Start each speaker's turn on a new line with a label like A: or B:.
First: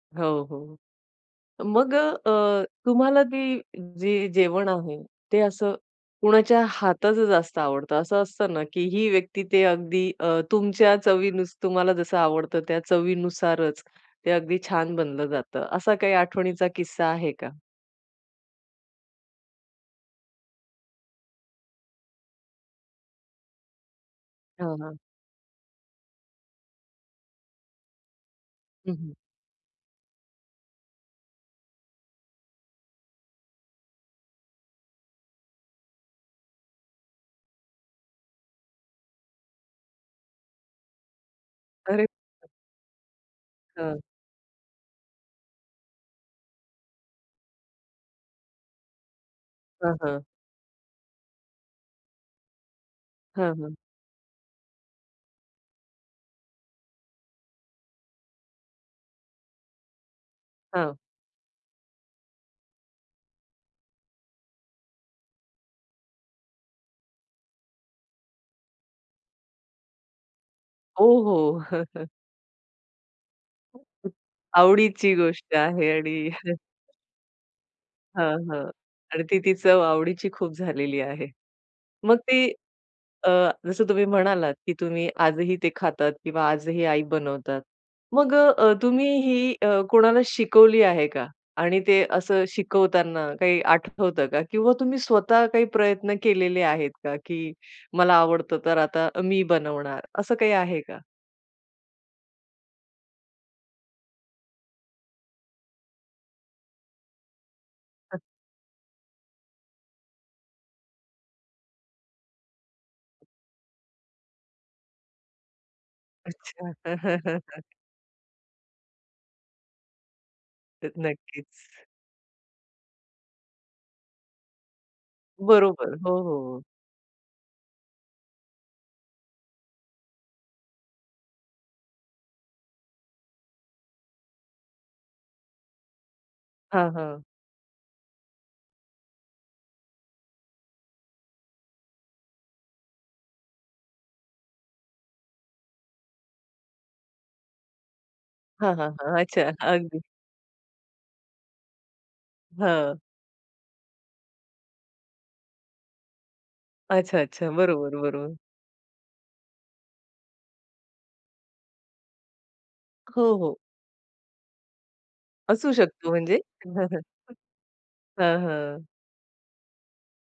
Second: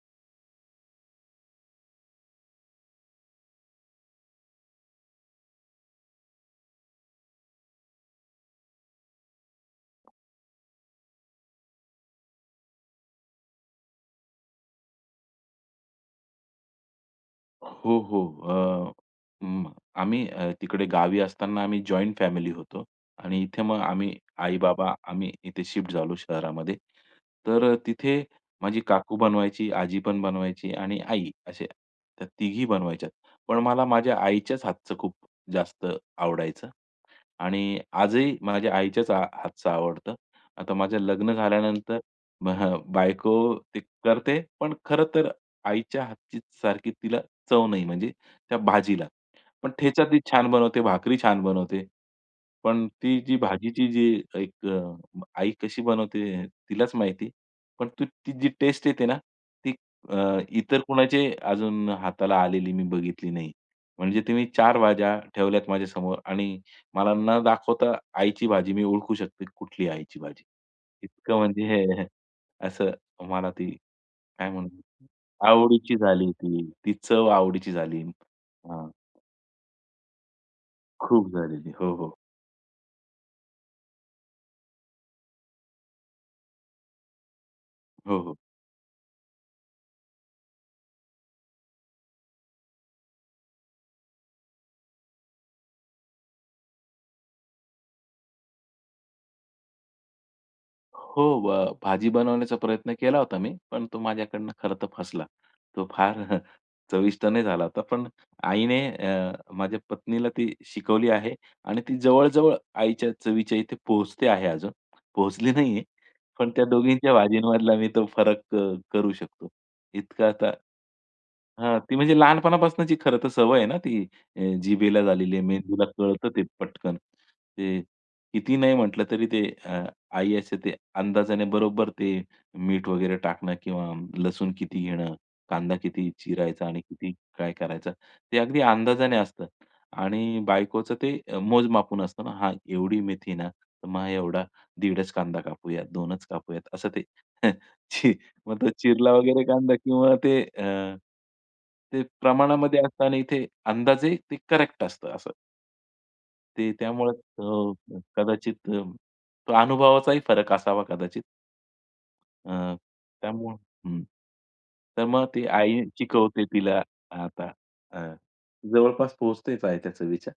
A: हो, हो. मग अ, अ, तुम्हाला ती, जे जेवण आहे ते असं कुणाच्या हाताचं जास्त आवडतं, असं असतं ना की ही व्यक्ती ते अगदी अ, तुमच्या चवीनेच तुम्हाला जसं आवडतं त्या चवीनुसारच ते अगदी छान बनलं जातं, असा काही आठवणीचा किस्सा आहे का?
B: हो, हो. अ, अं, आम्ही अ, तिकडे गावी असताना आम्ही जॉइंट फॅमिली होतो आणि इथे मग आम्ही
A: हां,
B: आई-बाबा
A: हां.
B: आम्ही इथे शिफ्ट झालो शहरामध्ये. तर अ, तिथे माझी
A: हं, हं.
B: काकू बनवायची, आजी पण बनवायची आणि आई. असे अ, त्या तिघी बनवायच्यात. पण मला माझ्या आईच्याच हातचं खूप जास्त आवडायचं आणि आजही माझ्या आईच्याच हा हातचं आवडतं. आता माझं लग्न झाल्यानंतर
A: अरे!
B: बायको ते
A: हं.
B: करते. पण खरं तर आईच्या हातची सारखी तिला चव नाही, म्हणजे त्या भाजीला. पण
A: हं,
B: ठेचा ती
A: हां.
B: छान बनवते, भाकरी छान बनवते. पण ती जी
A: हां, हां.
B: भाजीची जी एक अ, आई कशी बनवते तिलाच माहिती, पण तु ती जी टेस्ट येते ना, ती अ, इतर
A: हां.
B: कुणाची अजून हाताला आलेली मी बघितली नाही. म्हणजे तुम्ही 4 भाज्या ठेवल्यात माझ्यासमोर आणि मला न दाखवता आईची भाजी मी ओळखू शकतो, कुठली आहे आईची भाजी,
A: ओह
B: इतकं म्हणजे
A: हो!
B: हे असं मला ती काय म्हणू,
A: आवडीची गोष्ट आहे
B: आवडीची
A: आणि
B: झाली ती, ती चव आवडीची झाली.
A: हां, हां,
B: हं.
A: आणि ती ती चव आवडीची खूप झालेली
B: खूप
A: आहे.
B: झालेली. हो, हो.
A: मग ती अ, जसं तुम्ही म्हणालात की तुम्ही आजही ते खातात किंवा आजही आई बनवतात,
B: हो,
A: मग
B: हो.
A: अ, तुम्ही ही अ, कोणाला शिकवली आहे का? आणि ते असं शिकवताना काही आठवतं का? किंवा तुम्ही स्वतः काही प्रयत्न केलेले आहेत का की मला आवडतं, तर आता मी बनवणार, असं काही आहे का?
B: हो, भ भाजी बनवण्याचा प्रयत्न केला होता मी, पण तो माझ्याकडून खरं तर फसला. तो फार चविष्ट नाही झाला होता. पण आईने अ, माझ्या पत्नीला ती शिकवली आहे आणि ती जवळ-जवळ आईच्या चवीच्या इथे पोहोचते आहे अजून. पोहोचली नाहीये. पण त्या
A: अच्छा.
B: दोघींच्या भाजींमधला मी तो फरक क करू शकतो. इतका आता
A: तर नक्कीच.
B: हां, ती म्हणजे लहानपणापासूनची खरं तर सवय आहे ना ती अ, जिभेला झालेली आहे, मेंदूला
A: बरोबर. हो,
B: कळतं
A: हो,
B: ते
A: हो.
B: पटकन. ते कितीही नाही म्हटलं तरी ते अ, आई असे ते अंदाजाने बरोबर ते मीठ वगैरे टाकणं किंवा लसूण किती घेणं, कांदा किती चिरायचा आणि
A: हां,
B: किती
A: हां.
B: काय करायचं? ते अगदी अंदाजाने असतं आणि बायकोचं ते मोज-मापून असतं ना हां, एवढी मेथी ना, तर मग एवढा दीडच कांदा कापूया, 2 च कापूयात असं ते. अ, मग तो
A: हां, हां,
B: चिरला
A: हां.
B: वगैरे
A: अच्छा
B: कांदा
A: अगदी.
B: किंवा ते अ, ते अ, प्रमाणामध्ये
A: हां.
B: असतं आणि इथे अंदाजे ते करेक्ट असतं असं. ते त्यामुळे
A: अच्छा, अच्छा. बरोबर,
B: अ,
A: बरोबर.
B: कदाचित अ, तो अनुभवाचाही फरक असावा कदाचित. अ,
A: हो,
B: त्यामुळं
A: हो.
B: हं. तर मग ती
A: असू
B: आई
A: शकतो म्हणजे?
B: शिकवते तिला आता हं,
A: हं, हं.
B: जवळपास पोहचतेच आहे त्या चवीच्या.